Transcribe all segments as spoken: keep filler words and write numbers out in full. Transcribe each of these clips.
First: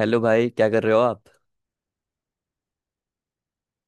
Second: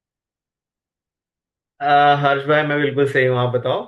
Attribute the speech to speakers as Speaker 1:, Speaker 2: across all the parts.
Speaker 1: Hello भाई, क्या कर रहे हो आप।
Speaker 2: अ, हर्ष भाई, मैं बिल्कुल सही हूँ। आप बताओ।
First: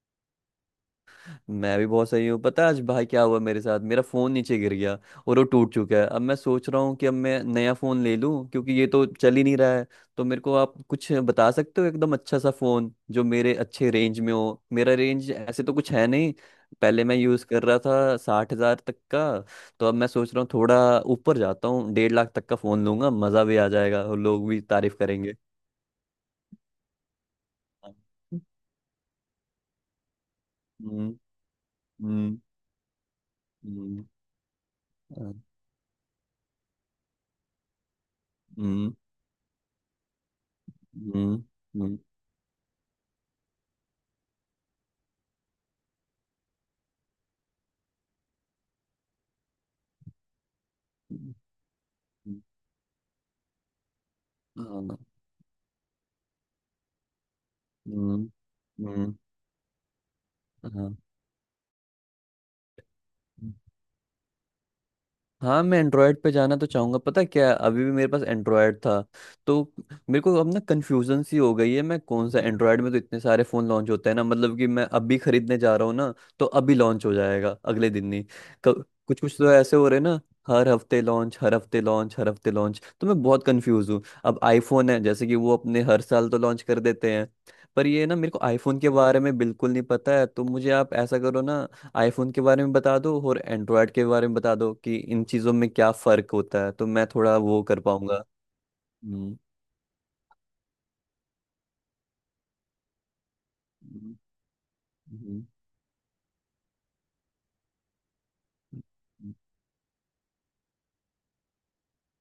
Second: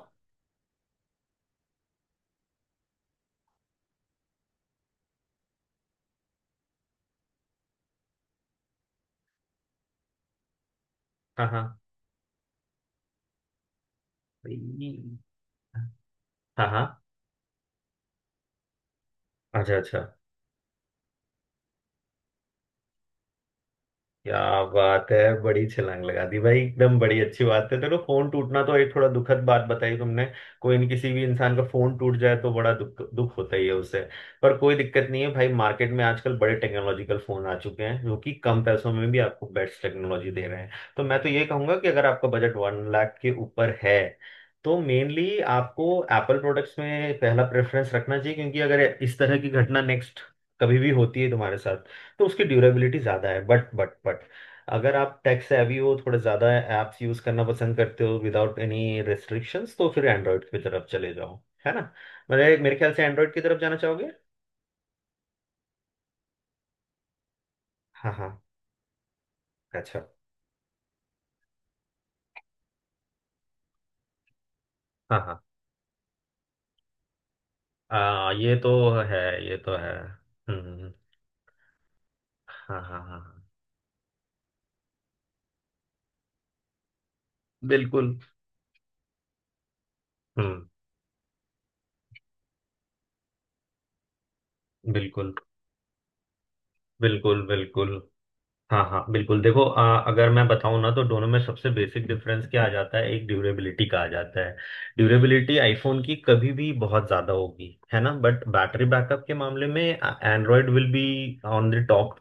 Speaker 1: मैं भी बहुत सही हूँ। पता है आज भाई क्या हुआ मेरे साथ, मेरा फ़ोन नीचे गिर गया और वो टूट चुका है। अब मैं सोच रहा हूँ कि अब मैं नया फ़ोन ले लूँ, क्योंकि ये तो चल ही नहीं रहा है। तो मेरे को आप कुछ
Speaker 2: हाँ
Speaker 1: बता
Speaker 2: हाँ।
Speaker 1: सकते हो, एकदम अच्छा सा फ़ोन जो मेरे अच्छे रेंज में
Speaker 2: भाई,
Speaker 1: हो। मेरा रेंज ऐसे तो कुछ है नहीं,
Speaker 2: हाँ हाँ।
Speaker 1: पहले मैं यूज़ कर रहा था साठ हज़ार तक का।
Speaker 2: अच्छा
Speaker 1: तो अब
Speaker 2: अच्छा।
Speaker 1: मैं सोच रहा हूँ थोड़ा ऊपर जाता हूँ, डेढ़ लाख तक का फ़ोन लूंगा, मज़ा भी आ जाएगा और
Speaker 2: क्या
Speaker 1: लोग भी तारीफ़
Speaker 2: बात है!
Speaker 1: करेंगे।
Speaker 2: बड़ी छलांग लगा दी भाई। एकदम बड़ी अच्छी बात है। देखो, फोन टूटना तो एक थोड़ा दुखद बात बताई तुमने। कोई न,
Speaker 1: हम्म।
Speaker 2: किसी भी इंसान का फोन टूट जाए
Speaker 1: हम्म।
Speaker 2: तो बड़ा दुख दुख होता ही है उसे।
Speaker 1: हम्म।
Speaker 2: पर कोई दिक्कत नहीं है भाई। मार्केट में आजकल बड़े टेक्नोलॉजिकल फोन आ चुके हैं जो कि कम पैसों
Speaker 1: हम्म।
Speaker 2: में भी आपको बेस्ट टेक्नोलॉजी दे रहे हैं। तो मैं तो
Speaker 1: हम्म।
Speaker 2: ये कहूंगा कि
Speaker 1: हम्म।
Speaker 2: अगर आपका बजट वन लाख के ऊपर है, तो मेनली आपको एप्पल प्रोडक्ट्स में पहला प्रेफरेंस रखना चाहिए, क्योंकि अगर इस तरह की घटना नेक्स्ट कभी भी होती है
Speaker 1: हम्म,
Speaker 2: तुम्हारे साथ, तो उसकी ड्यूरेबिलिटी ज़्यादा है। बट बट बट
Speaker 1: हम्म,
Speaker 2: अगर
Speaker 1: हाँ,
Speaker 2: आप टेक सेवी हो, थोड़े ज़्यादा ऐप्स यूज़ करना पसंद करते हो
Speaker 1: हम्म।
Speaker 2: विदाउट एनी
Speaker 1: हम्म,
Speaker 2: रेस्ट्रिक्शंस, तो फिर एंड्रॉयड की तरफ
Speaker 1: हाँ।
Speaker 2: चले जाओ। है ना। मेरे मेरे ख्याल से एंड्रॉयड की तरफ जाना चाहोगे।
Speaker 1: हाँ, मैं एंड्रॉयड पे जाना तो चाहूंगा। पता है क्या, अभी भी मेरे
Speaker 2: हाँ
Speaker 1: पास
Speaker 2: हाँ।
Speaker 1: एंड्रॉयड था। तो
Speaker 2: अच्छा।
Speaker 1: मेरे को अब ना कंफ्यूजन सी हो गई है। मैं कौन सा, एंड्रॉयड में तो इतने सारे फ़ोन लॉन्च होते हैं ना, मतलब कि मैं अभी
Speaker 2: हाँ हाँ।
Speaker 1: खरीदने जा रहा हूँ ना, तो अभी लॉन्च हो जाएगा अगले दिन ही,
Speaker 2: आ, ये तो है।
Speaker 1: कुछ कुछ तो
Speaker 2: ये तो
Speaker 1: ऐसे हो
Speaker 2: है।
Speaker 1: रहे हैं ना। हर
Speaker 2: हम्म।
Speaker 1: हफ्ते लॉन्च, हर हफ्ते लॉन्च, हर हफ्ते
Speaker 2: हाँ
Speaker 1: लॉन्च।
Speaker 2: हाँ
Speaker 1: तो
Speaker 2: हाँ
Speaker 1: मैं बहुत
Speaker 2: हाँ।
Speaker 1: कंफ्यूज हूँ। अब आईफोन है, जैसे कि वो अपने हर साल तो लॉन्च कर देते हैं। पर ये
Speaker 2: बिल्कुल।
Speaker 1: ना, मेरे को आईफोन के बारे में बिल्कुल नहीं पता है। तो
Speaker 2: हम्म।
Speaker 1: मुझे आप ऐसा करो ना, आईफोन के बारे में बता दो और एंड्रॉयड के बारे में बता दो कि इन
Speaker 2: बिल्कुल
Speaker 1: चीज़ों में क्या फ़र्क होता है, तो मैं थोड़ा
Speaker 2: बिल्कुल।
Speaker 1: वो कर
Speaker 2: बिल्कुल।
Speaker 1: पाऊंगा।
Speaker 2: हाँ हाँ
Speaker 1: हम्म।
Speaker 2: बिल्कुल। देखो, आ, अगर मैं बताऊं ना, तो दोनों में सबसे बेसिक डिफरेंस क्या आ जाता है, एक ड्यूरेबिलिटी का आ
Speaker 1: हम्म,
Speaker 2: जाता है।
Speaker 1: हम्म,
Speaker 2: ड्यूरेबिलिटी आईफोन की कभी भी बहुत ज्यादा होगी, है ना। बट बैटरी बैकअप
Speaker 1: हम्म,
Speaker 2: के मामले में Android will be on the top.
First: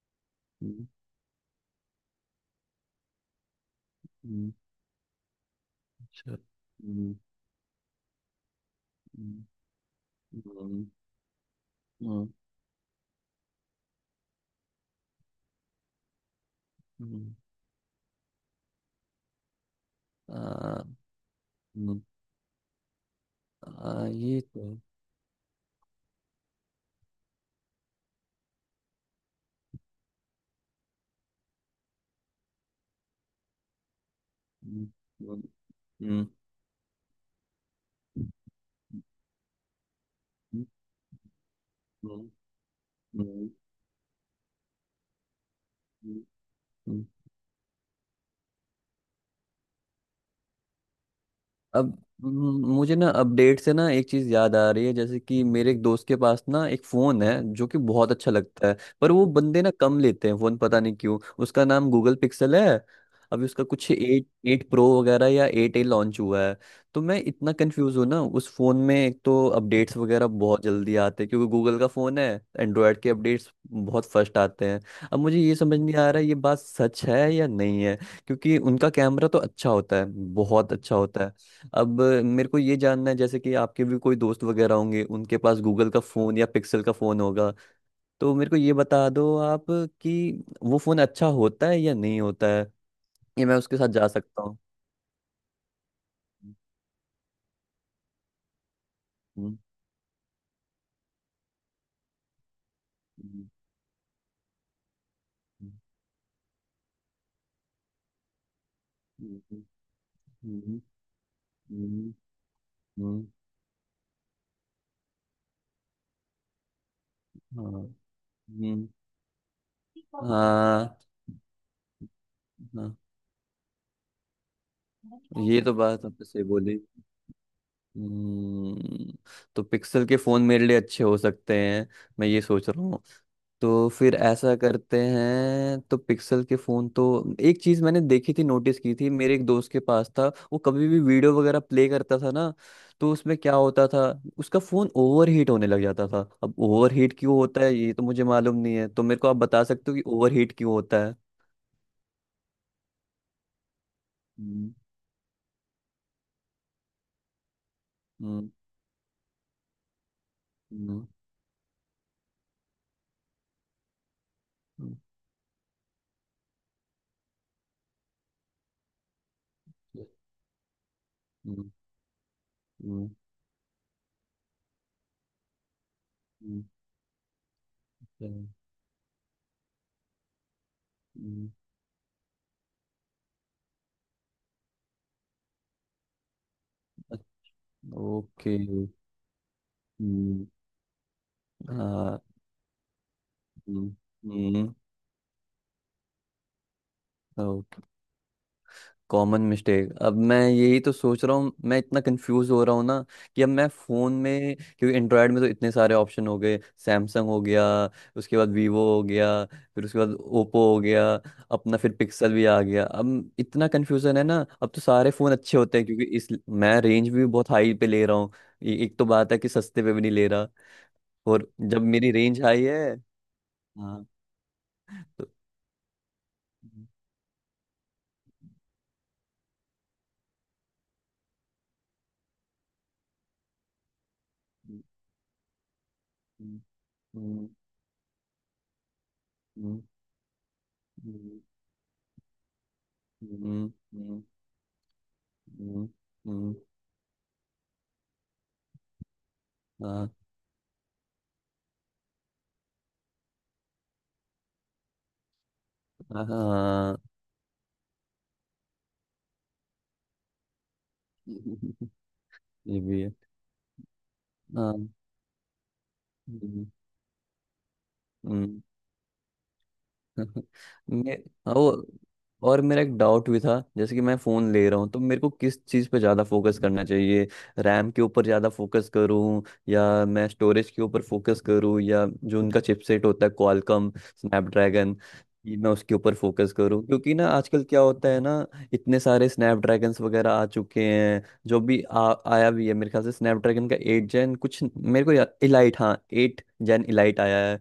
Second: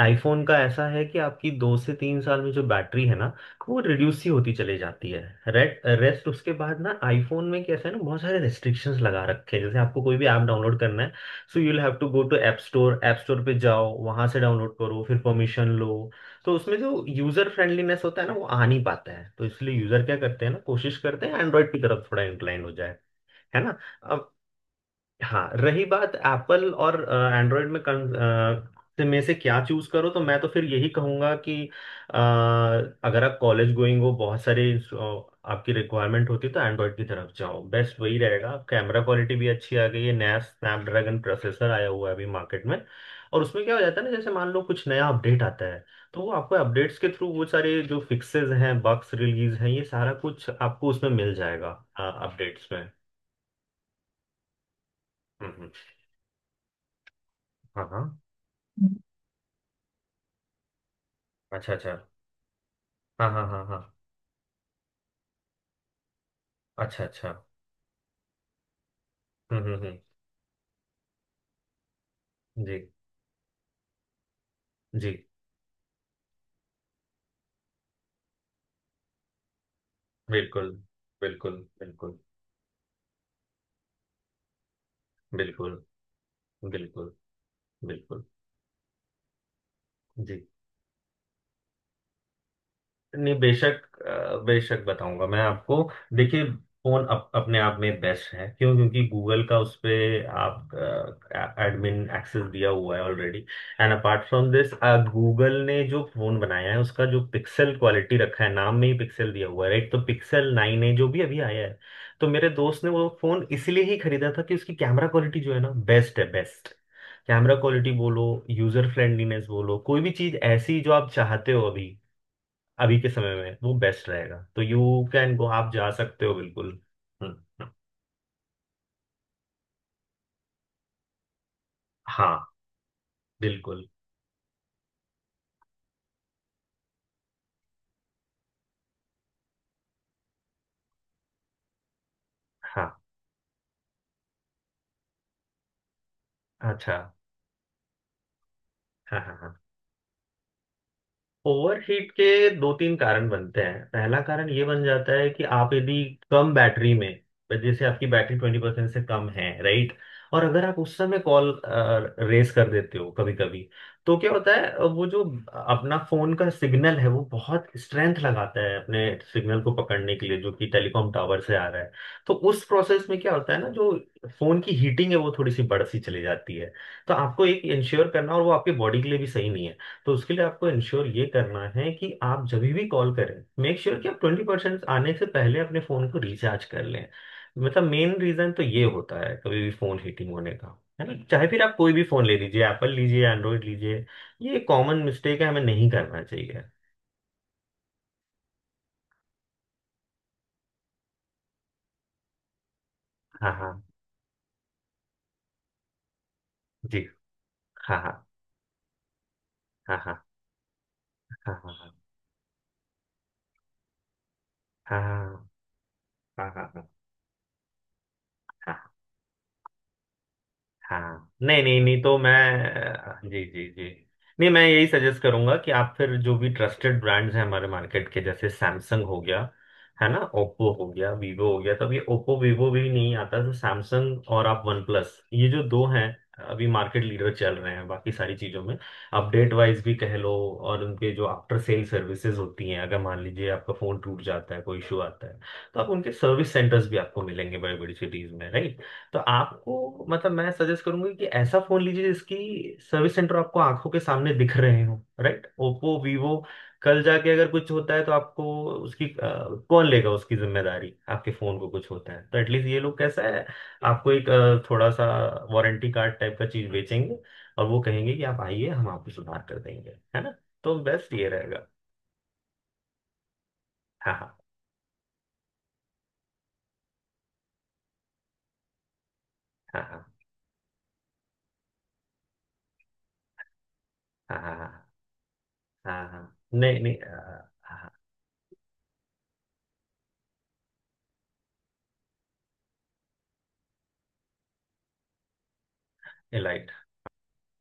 Speaker 2: IPhone का ऐसा
Speaker 1: हम्म,
Speaker 2: है कि आपकी दो से तीन साल में जो बैटरी है ना, वो रिड्यूस ही होती
Speaker 1: हम्म,
Speaker 2: चली जाती है। Rate rest.
Speaker 1: अच्छा,
Speaker 2: उसके बाद ना
Speaker 1: हम्म,
Speaker 2: आईफोन में कैसा है ना, बहुत सारे रेस्ट्रिक्शंस लगा
Speaker 1: हम्म,
Speaker 2: रखे हैं। जैसे आपको कोई भी ऐप डाउनलोड
Speaker 1: हम्म,
Speaker 2: करना है, so you will have to go
Speaker 1: hmm,
Speaker 2: to app store. App store पे जाओ, वहां से डाउनलोड करो, फिर परमिशन लो। तो उसमें जो
Speaker 1: हम्म,
Speaker 2: यूजर फ्रेंडलीनेस होता है ना, वो आ नहीं पाता है। तो इसलिए यूजर क्या करते हैं ना,
Speaker 1: आ,
Speaker 2: कोशिश करते हैं एंड्रॉइड की
Speaker 1: हम्म,
Speaker 2: तरफ थोड़ा इंक्लाइन हो जाए। है ना।
Speaker 1: आ, ये तो।
Speaker 2: हाँ। रही बात एप्पल और एंड्रॉयड में कन, अ, से- में से क्या चूज करो, तो मैं तो फिर यही कहूंगा कि अ, अगर आप कॉलेज गोइंग हो, बहुत सारे
Speaker 1: हम्म,
Speaker 2: अ,
Speaker 1: हम्म,
Speaker 2: आपकी
Speaker 1: हम्म,
Speaker 2: रिक्वायरमेंट होती है, तो एंड्रॉयड की तरफ जाओ, बेस्ट वही रहेगा। कैमरा क्वालिटी भी अच्छी आ गई है, नया स्नैपड्रैगन प्रोसेसर आया हुआ है अभी
Speaker 1: हम्म,
Speaker 2: मार्केट में। और
Speaker 1: हम्म,
Speaker 2: उसमें क्या हो जाता है ना, जैसे मान लो कुछ नया अपडेट आता है, तो
Speaker 1: हम्म,
Speaker 2: वो आपको अपडेट्स
Speaker 1: हम्म।
Speaker 2: के थ्रू वो सारे जो फिक्सेस हैं, बग्स रिलीज हैं, ये सारा कुछ आपको उसमें मिल जाएगा
Speaker 1: अब म-
Speaker 2: अपडेट्स में।
Speaker 1: मुझे ना अपडेट से ना एक चीज़ याद आ रही है। जैसे कि
Speaker 2: हम्म हम्म।
Speaker 1: मेरे एक दोस्त के पास ना एक फ़ोन है जो कि
Speaker 2: हाँ हाँ।
Speaker 1: बहुत अच्छा लगता है, पर वो बंदे ना कम लेते हैं फ़ोन, पता नहीं क्यों। उसका
Speaker 2: अच्छा
Speaker 1: नाम
Speaker 2: अच्छा।
Speaker 1: गूगल पिक्सल है।
Speaker 2: हाँ
Speaker 1: अभी
Speaker 2: हाँ हाँ
Speaker 1: उसका
Speaker 2: हाँ।
Speaker 1: कुछ एट एट प्रो वगैरह या एट ए लॉन्च हुआ है। तो
Speaker 2: अच्छा
Speaker 1: मैं
Speaker 2: अच्छा।
Speaker 1: इतना कंफ्यूज हूँ ना, उस फ़ोन में एक तो
Speaker 2: हम्म हम्म
Speaker 1: अपडेट्स
Speaker 2: हम्म।
Speaker 1: वगैरह बहुत जल्दी आते हैं क्योंकि गूगल का फ़ोन है,
Speaker 2: जी
Speaker 1: एंड्रॉयड के अपडेट्स बहुत फर्स्ट आते हैं।
Speaker 2: जी।
Speaker 1: अब मुझे ये समझ नहीं आ रहा है, ये बात सच है या नहीं है, क्योंकि उनका कैमरा तो अच्छा होता है,
Speaker 2: बिल्कुल
Speaker 1: बहुत अच्छा होता है।
Speaker 2: बिल्कुल।
Speaker 1: अब
Speaker 2: बिल्कुल
Speaker 1: अ, मेरे को ये जानना है, जैसे कि आपके भी कोई दोस्त वगैरह होंगे उनके पास
Speaker 2: बिल्कुल।
Speaker 1: गूगल का फ़ोन या पिक्सल का
Speaker 2: बिल्कुल
Speaker 1: फ़ोन होगा,
Speaker 2: बिल्कुल।
Speaker 1: तो मेरे को ये बता दो आप, कि
Speaker 2: जी।
Speaker 1: वो फ़ोन अच्छा होता है या नहीं होता है,
Speaker 2: नहीं
Speaker 1: ये मैं उसके साथ
Speaker 2: बेशक।
Speaker 1: जा
Speaker 2: अ,
Speaker 1: सकता हूँ।
Speaker 2: बेशक बताऊंगा मैं आपको। देखिए, फोन अप, अपने आप में बेस्ट है। क्यों? क्योंकि गूगल
Speaker 1: हम्म,
Speaker 2: का उस पे आप एडमिन एक्सेस दिया हुआ है already.
Speaker 1: Hmm,
Speaker 2: and apart from this, Google ने जो फोन बनाया है, उसका जो पिक्सल क्वालिटी रखा है, नाम में ही पिक्सल
Speaker 1: हम्म,
Speaker 2: दिया
Speaker 1: हम्म,
Speaker 2: हुआ है, राइट। तो पिक्सल
Speaker 1: हम्म,
Speaker 2: नाइन है जो भी अभी आया है।
Speaker 1: हम्म,
Speaker 2: तो मेरे दोस्त ने वो
Speaker 1: हम्म,
Speaker 2: फोन इसलिए ही खरीदा था कि उसकी कैमरा क्वालिटी जो है ना, बेस्ट है, बेस्ट। कैमरा
Speaker 1: हाँ।
Speaker 2: क्वालिटी बोलो, यूजर फ्रेंडलीनेस बोलो, कोई भी चीज ऐसी जो आप चाहते हो अभी,
Speaker 1: हम्म, हाँ।
Speaker 2: अभी के समय में वो बेस्ट रहेगा। तो यू कैन
Speaker 1: हाँ,
Speaker 2: गो,
Speaker 1: ये
Speaker 2: आप
Speaker 1: तो
Speaker 2: जा
Speaker 1: बात आपने
Speaker 2: सकते हो
Speaker 1: सही
Speaker 2: बिल्कुल।
Speaker 1: बोली।
Speaker 2: हम्म।
Speaker 1: हम्म, तो पिक्सल के फ़ोन मेरे लिए अच्छे हो सकते हैं, मैं
Speaker 2: हाँ
Speaker 1: ये सोच रहा हूँ।
Speaker 2: बिल्कुल।
Speaker 1: तो फिर ऐसा करते हैं, तो पिक्सल के फोन तो, एक चीज मैंने देखी थी, नोटिस की थी मेरे एक दोस्त के पास था। वो कभी भी वीडियो वगैरह प्ले करता था ना,
Speaker 2: हाँ
Speaker 1: तो उसमें क्या होता था, उसका फोन ओवर हीट होने लग जाता था। अब ओवर
Speaker 2: अच्छा।
Speaker 1: हीट क्यों होता है ये तो मुझे मालूम नहीं है, तो मेरे
Speaker 2: हाँ
Speaker 1: को
Speaker 2: हाँ
Speaker 1: आप
Speaker 2: हाँ।
Speaker 1: बता सकते हो कि ओवर हीट क्यों होता है।
Speaker 2: ओवरहीट के दो तीन कारण बनते हैं। पहला कारण ये
Speaker 1: हम्म।
Speaker 2: बन जाता है कि आप यदि कम बैटरी में, जैसे आपकी बैटरी
Speaker 1: हम्म।
Speaker 2: ट्वेंटी परसेंट से कम है, राइट, और अगर आप उस
Speaker 1: हम्म।
Speaker 2: समय कॉल रेस कर देते हो कभी कभी, तो क्या होता है अ,
Speaker 1: हम्म।
Speaker 2: वो जो अपना फोन का सिग्नल है, वो बहुत स्ट्रेंथ लगाता है अपने सिग्नल को पकड़ने के लिए जो कि टेलीकॉम टावर से आ
Speaker 1: हम्म।
Speaker 2: रहा है। तो उस प्रोसेस
Speaker 1: हम्म।
Speaker 2: में क्या होता है ना, जो फोन की हीटिंग है वो थोड़ी सी बढ़ सी चली जाती
Speaker 1: हम्म,
Speaker 2: है। तो आपको एक इंश्योर करना, और
Speaker 1: हम्म,
Speaker 2: वो आपके बॉडी के लिए भी सही नहीं है। तो उसके लिए आपको इंश्योर ये
Speaker 1: हम्म,
Speaker 2: करना है कि आप जब भी कॉल करें, मेक श्योर कि आप ट्वेंटी परसेंट आने से पहले अपने फ़ोन को रिचार्ज कर लें।
Speaker 1: अच्छा,
Speaker 2: मतलब मेन रीज़न
Speaker 1: ओके।
Speaker 2: तो ये होता है कभी भी फ़ोन हीटिंग
Speaker 1: हम्म।
Speaker 2: होने का, है ना। चाहे फिर आप कोई भी
Speaker 1: हाँ।
Speaker 2: फ़ोन ले लीजिए, एप्पल लीजिए, एंड्रॉयड
Speaker 1: हम्म।
Speaker 2: लीजिए। ये कॉमन मिस्टेक है, हमें नहीं करना चाहिए।
Speaker 1: हम्म, कॉमन मिस्टेक। अब मैं यही तो सोच रहा हूँ, मैं इतना कंफ्यूज हो रहा हूँ ना, कि अब
Speaker 2: हाँ
Speaker 1: मैं
Speaker 2: हाँ।
Speaker 1: फ़ोन में, क्योंकि एंड्रॉयड में तो इतने सारे ऑप्शन हो गए।
Speaker 2: जी।
Speaker 1: सैमसंग हो गया,
Speaker 2: हाँ हाँ
Speaker 1: उसके बाद वीवो हो गया, फिर
Speaker 2: हाँ
Speaker 1: उसके बाद
Speaker 2: हाँ
Speaker 1: ओप्पो हो गया,
Speaker 2: हाँ हाँ
Speaker 1: अपना फिर पिक्सल भी आ गया। अब इतना कन्फ्यूज़न है ना, अब तो
Speaker 2: हाँ
Speaker 1: सारे फ़ोन
Speaker 2: हाँ
Speaker 1: अच्छे होते हैं, क्योंकि इस
Speaker 2: हाँ हाँ हाँ हाँ
Speaker 1: मैं
Speaker 2: हाँ
Speaker 1: रेंज भी बहुत हाई पे ले रहा हूँ। ये-
Speaker 2: हाँ।
Speaker 1: एक तो बात है कि सस्ते पे भी नहीं ले रहा,
Speaker 2: हाँ
Speaker 1: और
Speaker 2: नहीं नहीं
Speaker 1: जब
Speaker 2: नहीं,
Speaker 1: मेरी
Speaker 2: तो
Speaker 1: रेंज हाई है।
Speaker 2: मैं जी जी जी।
Speaker 1: हाँ।
Speaker 2: नहीं, मैं यही सजेस्ट
Speaker 1: तो।
Speaker 2: करूंगा कि आप फिर जो भी
Speaker 1: हम्म,
Speaker 2: ट्रस्टेड ब्रांड्स हैं हमारे मार्केट के, जैसे सैमसंग हो गया, है ना, ओप्पो हो गया, वीवो हो गया। तो अब ये ओप्पो वीवो भी नहीं आता, तो सैमसंग और आप वन प्लस, ये जो दो हैं,
Speaker 1: हम्म,
Speaker 2: अभी मार्केट लीडर
Speaker 1: हम्म,
Speaker 2: चल रहे हैं बाकी सारी चीजों में। अपडेट
Speaker 1: हम्म,
Speaker 2: वाइज भी कह लो। और उनके जो
Speaker 1: हम्म,
Speaker 2: आफ्टर सेल सर्विसेज होती हैं, अगर मान लीजिए
Speaker 1: हम्म,
Speaker 2: आपका फोन टूट
Speaker 1: हम्म,
Speaker 2: जाता है, कोई इशू आता है, तो आप
Speaker 1: हम्म,
Speaker 2: उनके सर्विस
Speaker 1: हम्म,
Speaker 2: सेंटर्स भी आपको मिलेंगे बड़ी बड़ी सिटीज में, राइट। तो आपको,
Speaker 1: हाँ
Speaker 2: मतलब मैं सजेस्ट करूंगी कि ऐसा फोन लीजिए जिसकी सर्विस सेंटर आपको आंखों के सामने दिख रहे हो, राइट। ओप्पो
Speaker 1: हाँ
Speaker 2: वीवो।
Speaker 1: हाँ,
Speaker 2: कल जाके अगर कुछ होता है, तो आपको उसकी अ, कौन लेगा उसकी जिम्मेदारी? आपके फोन को कुछ होता है तो एटलीस्ट ये
Speaker 1: ये
Speaker 2: लोग
Speaker 1: भी है।
Speaker 2: कैसा है, आपको एक अ,
Speaker 1: हाँ।
Speaker 2: थोड़ा सा वारंटी कार्ड टाइप का
Speaker 1: हम्म,
Speaker 2: चीज बेचेंगे। और वो कहेंगे कि आप
Speaker 1: हम्म,
Speaker 2: आइए, हम आपको सुधार कर देंगे, है ना। तो बेस्ट
Speaker 1: मे
Speaker 2: ये रहेगा।
Speaker 1: वो और मेरा एक डाउट भी था, जैसे कि
Speaker 2: हाँ
Speaker 1: मैं
Speaker 2: हाँ
Speaker 1: फ़ोन ले रहा हूँ, तो मेरे को किस चीज़ पे ज़्यादा फोकस करना चाहिए। रैम के ऊपर ज़्यादा फोकस करूँ, या
Speaker 2: हाँ
Speaker 1: मैं स्टोरेज के ऊपर फोकस करूँ, या जो उनका चिपसेट होता है, क्वालकॉम
Speaker 2: हाँ हाँ हाँ
Speaker 1: स्नैपड्रैगन, ये मैं
Speaker 2: हाँ
Speaker 1: उसके
Speaker 2: हाँ
Speaker 1: ऊपर
Speaker 2: हाँ।
Speaker 1: फोकस
Speaker 2: नहीं
Speaker 1: करूँ।
Speaker 2: नहीं,
Speaker 1: क्योंकि ना
Speaker 2: अ,
Speaker 1: आजकल क्या
Speaker 2: हाँ।
Speaker 1: होता है ना, इतने सारे स्नैपड्रैगन्स वगैरह आ चुके हैं। जो भी आ, आया भी है मेरे ख्याल से स्नैपड्रैगन का एट जेन कुछ, मेरे को इलाइट, हाँ एट
Speaker 2: एलाइट।
Speaker 1: जेन इलाइट आया है।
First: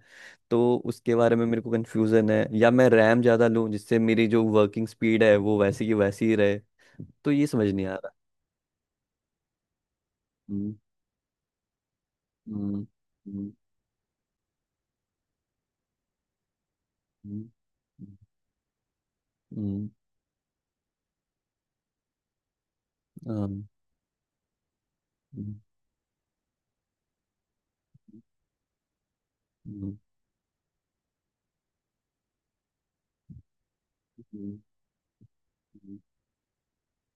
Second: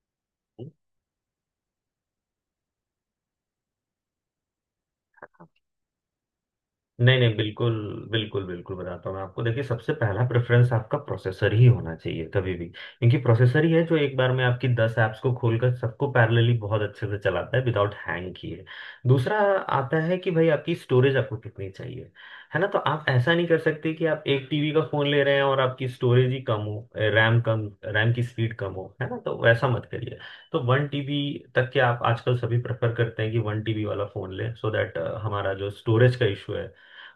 Speaker 1: तो उसके बारे में मेरे को कन्फ्यूज़न है, या मैं रैम ज़्यादा लूँ जिससे मेरी जो वर्किंग स्पीड है वो वैसी की वैसी ही रहे,
Speaker 2: नहीं
Speaker 1: तो
Speaker 2: नहीं,
Speaker 1: ये समझ
Speaker 2: बिल्कुल।
Speaker 1: नहीं आ रहा।
Speaker 2: बिल्कुल बिल्कुल बताता हूँ मैं आपको। देखिए, सबसे पहला प्रेफरेंस
Speaker 1: हम्म।
Speaker 2: आपका प्रोसेसर ही होना चाहिए कभी भी,
Speaker 1: हम्म।
Speaker 2: क्योंकि
Speaker 1: हम्म।
Speaker 2: प्रोसेसर ही है जो एक बार में आपकी दस ऐप्स को खोलकर सबको पैरेलली बहुत अच्छे से
Speaker 1: हम्म।
Speaker 2: चलाता है विदाउट हैंग किए। दूसरा
Speaker 1: हम्म,
Speaker 2: आता है कि भाई आपकी स्टोरेज आपको कितनी चाहिए। है ना। तो आप ऐसा नहीं कर
Speaker 1: हम्म,
Speaker 2: सकते कि आप एक टीबी का फोन ले रहे हैं और आपकी स्टोरेज ही कम हो, रैम कम, रैम की स्पीड कम हो, है ना। तो वैसा मत
Speaker 1: हम्म,
Speaker 2: करिए। तो वन टीबी तक के आप आजकल सभी प्रेफर करते हैं कि वन टीबी वाला फोन लें,
Speaker 1: हम्म,
Speaker 2: सो दैट हमारा जो स्टोरेज का इशू है,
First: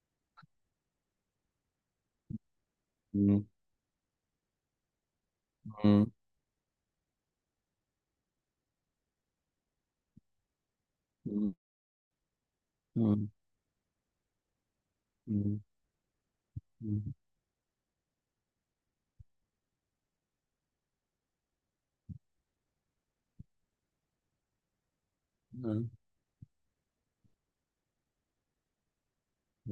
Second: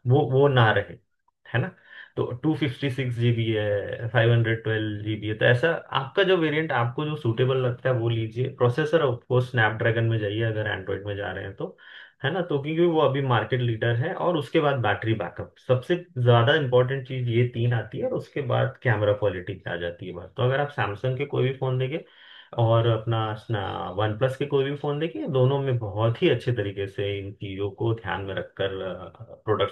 Speaker 2: वो वो ना रहे, है ना। तो two fifty six
Speaker 1: hmm,
Speaker 2: GB है, फाइव हंड्रेड ट्वेल्व जीबी है, तो ऐसा
Speaker 1: हम्म, हम्म, हम्म,
Speaker 2: आपका जो वेरिएंट, आपको जो सूटेबल लगता है वो लीजिए। प्रोसेसर आपको स्नैपड्रैगन में जाइए, अगर एंड्रॉइड में जा रहे हैं तो। है ना। तो क्योंकि वो अभी
Speaker 1: हम्म,
Speaker 2: मार्केट लीडर है। और उसके बाद बैटरी बैकअप
Speaker 1: हम्म,
Speaker 2: सबसे ज्यादा इंपॉर्टेंट
Speaker 1: हम्म,
Speaker 2: चीज, ये तीन आती है। और उसके बाद कैमरा क्वालिटी आ जाती है बात। तो अगर आप सैमसंग के कोई भी फोन देंगे और अपना वन प्लस के कोई भी फोन देखिए, दोनों में
Speaker 1: हम्म,
Speaker 2: बहुत ही अच्छे तरीके से इन चीजों को ध्यान में रखकर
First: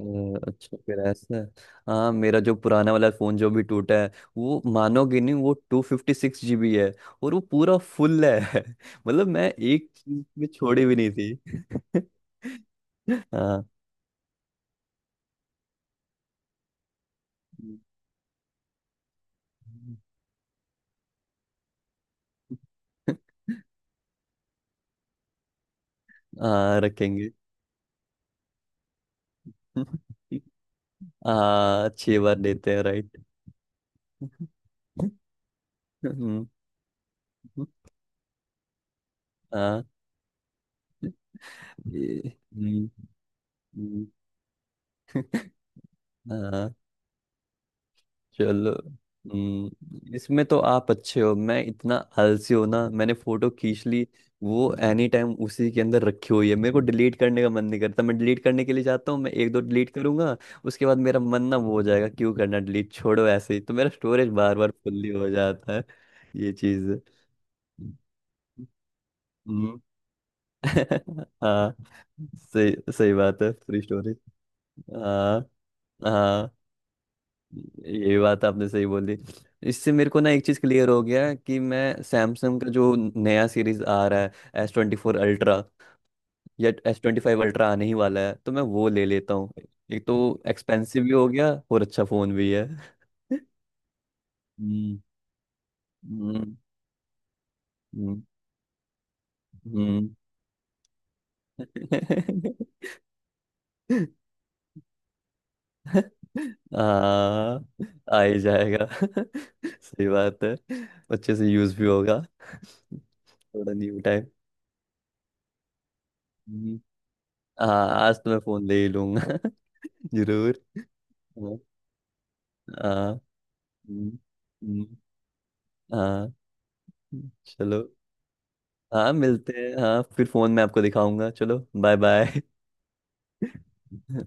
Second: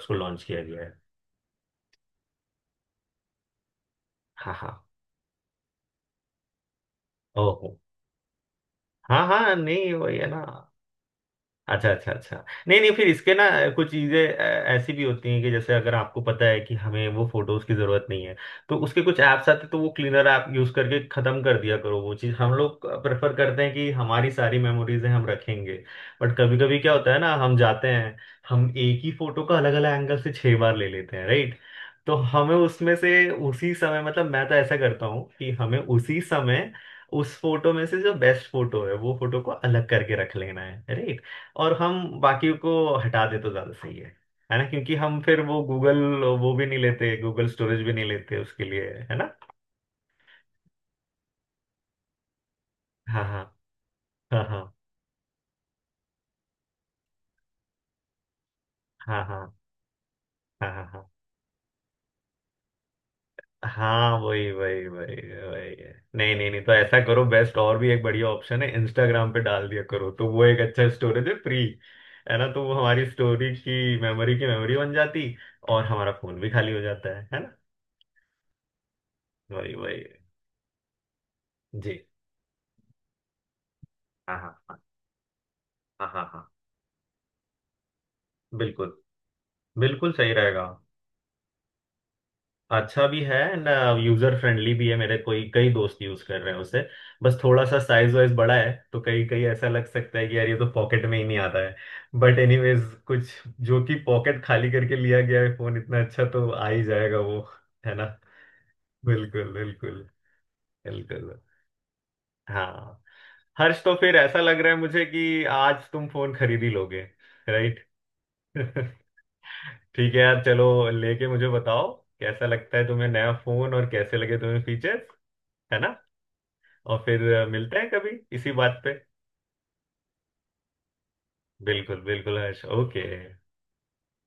Speaker 1: अ,
Speaker 2: को लॉन्च किया
Speaker 1: अच्छा
Speaker 2: गया है।
Speaker 1: फिर ऐसा है। हाँ, मेरा जो पुराना वाला फ़ोन जो भी टूटा है,
Speaker 2: हाँ
Speaker 1: वो
Speaker 2: हाँ।
Speaker 1: मानोगे नहीं, वो two fifty six G B है, और वो
Speaker 2: ओहो।
Speaker 1: पूरा फुल है
Speaker 2: हाँ
Speaker 1: मतलब मैं
Speaker 2: हाँ
Speaker 1: एक
Speaker 2: नहीं, वही
Speaker 1: चीज
Speaker 2: है ना।
Speaker 1: में छोड़ी भी नहीं थी।
Speaker 2: अच्छा अच्छा अच्छा। नहीं नहीं, फिर इसके ना
Speaker 1: हाँ।
Speaker 2: कुछ चीज़ें ऐसी भी होती हैं कि जैसे अगर आपको पता है कि हमें वो फोटोज की जरूरत नहीं है, तो उसके कुछ ऐप्स आते हैं, तो वो क्लीनर ऐप यूज करके खत्म कर दिया करो। वो चीज़ हम लोग प्रेफर करते हैं कि हमारी सारी मेमोरीज हैं हम रखेंगे। बट कभी कभी
Speaker 1: हाँ
Speaker 2: क्या होता है
Speaker 1: रखेंगे।
Speaker 2: ना, हम जाते हैं, हम एक ही फोटो का अलग अलग एंगल से छह बार ले लेते हैं, राइट।
Speaker 1: हाँ,
Speaker 2: तो
Speaker 1: छह बार
Speaker 2: हमें
Speaker 1: देते हैं,
Speaker 2: उसमें से
Speaker 1: राइट।
Speaker 2: उसी समय, मतलब मैं तो ऐसा करता हूँ कि हमें उसी समय उस फोटो में से जो बेस्ट फोटो है वो फोटो को
Speaker 1: हाँ।
Speaker 2: अलग करके रख लेना है, राइट। और हम
Speaker 1: ये-
Speaker 2: बाकियों को
Speaker 1: हम्म,
Speaker 2: हटा दे तो ज्यादा सही
Speaker 1: हम्म,
Speaker 2: है है ना। क्योंकि हम फिर वो गूगल, वो भी
Speaker 1: हाँ।
Speaker 2: नहीं लेते, गूगल स्टोरेज भी नहीं लेते उसके
Speaker 1: चलो।
Speaker 2: लिए, है ना।
Speaker 1: हम्म, इसमें तो आप अच्छे हो, मैं इतना आलसी हो ना, मैंने
Speaker 2: हाँ हाँ
Speaker 1: फोटो खींच ली
Speaker 2: हाँ हाँ
Speaker 1: वो एनी टाइम उसी के अंदर रखी हुई है। मेरे को डिलीट करने का मन नहीं करता, मैं डिलीट करने के लिए जाता हूँ,
Speaker 2: हाँ
Speaker 1: मैं एक
Speaker 2: हाँ
Speaker 1: दो डिलीट करूंगा,
Speaker 2: हाँ हाँ
Speaker 1: उसके बाद
Speaker 2: हाँ
Speaker 1: मेरा मन ना वो हो जाएगा, क्यों करना डिलीट, छोड़ो। ऐसे ही तो मेरा
Speaker 2: हाँ,
Speaker 1: स्टोरेज
Speaker 2: वही
Speaker 1: बार बार
Speaker 2: वही
Speaker 1: फुल्ली
Speaker 2: वही।
Speaker 1: हो जाता
Speaker 2: वही
Speaker 1: है।
Speaker 2: है। नहीं नहीं
Speaker 1: ये
Speaker 2: नहीं, तो
Speaker 1: चीज
Speaker 2: ऐसा
Speaker 1: है।
Speaker 2: करो, बेस्ट और भी एक बढ़िया ऑप्शन है, इंस्टाग्राम पे डाल
Speaker 1: हम्म।
Speaker 2: दिया करो, तो वो एक अच्छा स्टोरेज है, फ्री।
Speaker 1: हाँ,
Speaker 2: है ना। तो वो
Speaker 1: सही
Speaker 2: हमारी
Speaker 1: सही बात है,
Speaker 2: स्टोरी
Speaker 1: फ्री
Speaker 2: की
Speaker 1: स्टोरेज।
Speaker 2: मेमोरी की मेमोरी बन जाती।
Speaker 1: हाँ।
Speaker 2: और हमारा फोन भी
Speaker 1: हाँ,
Speaker 2: खाली हो जाता है है ना।
Speaker 1: ये बात आपने सही बोली।
Speaker 2: वही
Speaker 1: इससे
Speaker 2: वही।
Speaker 1: मेरे को ना एक चीज क्लियर हो गया, कि
Speaker 2: जी।
Speaker 1: मैं सैमसंग का जो नया सीरीज आ रहा
Speaker 2: हाँ हाँ
Speaker 1: है, एस
Speaker 2: हाँ
Speaker 1: ट्वेंटी फोर अल्ट्रा
Speaker 2: हाँ हाँ हाँ।
Speaker 1: या एस ट्वेंटी फाइव अल्ट्रा आने ही वाला है, तो मैं वो
Speaker 2: बिल्कुल।
Speaker 1: ले लेता हूँ। एक
Speaker 2: बिल्कुल
Speaker 1: तो
Speaker 2: सही रहेगा।
Speaker 1: एक्सपेंसिव भी हो गया और अच्छा फोन भी है।
Speaker 2: अच्छा भी है, एंड यूजर फ्रेंडली भी है।
Speaker 1: हम्म।
Speaker 2: मेरे कोई कई दोस्त यूज कर रहे
Speaker 1: हम्म।
Speaker 2: हैं उसे। बस थोड़ा सा साइज
Speaker 1: हम्म,
Speaker 2: वाइज बड़ा है। तो कई कई ऐसा लग
Speaker 1: हम्म।
Speaker 2: सकता है कि यार ये तो पॉकेट में ही नहीं आता है। बट एनीवेज, कुछ जो कि पॉकेट खाली करके लिया गया है, फोन इतना अच्छा तो आ ही जाएगा वो,
Speaker 1: हाँ,
Speaker 2: है ना।
Speaker 1: आ ही जाएगा।
Speaker 2: बिल्कुल बिल्कुल।
Speaker 1: सही बात है।
Speaker 2: बिल्कुल।
Speaker 1: अच्छे से यूज भी होगा,
Speaker 2: हाँ
Speaker 1: थोड़ा
Speaker 2: हर्ष, तो
Speaker 1: न्यू
Speaker 2: फिर
Speaker 1: टाइप।
Speaker 2: ऐसा लग रहा है मुझे कि आज तुम फोन खरीद ही लोगे, राइट।
Speaker 1: हाँ, आज तो मैं फोन ले ही लूंगा।
Speaker 2: ठीक है यार,
Speaker 1: जरूर।
Speaker 2: चलो। लेके मुझे
Speaker 1: हाँ।
Speaker 2: बताओ कैसा लगता है तुम्हें
Speaker 1: हाँ।
Speaker 2: नया फोन और कैसे
Speaker 1: हम्म,
Speaker 2: लगे तुम्हें
Speaker 1: हम्म,
Speaker 2: फीचर्स, है ना।
Speaker 1: हाँ,
Speaker 2: और फिर अ, मिलते
Speaker 1: चलो।
Speaker 2: हैं कभी इसी बात पे।
Speaker 1: हाँ मिलते हैं, हाँ फिर फोन में आपको दिखाऊंगा, चलो बाय
Speaker 2: बिल्कुल बिल्कुल
Speaker 1: बाय।
Speaker 2: हर्ष, ओके।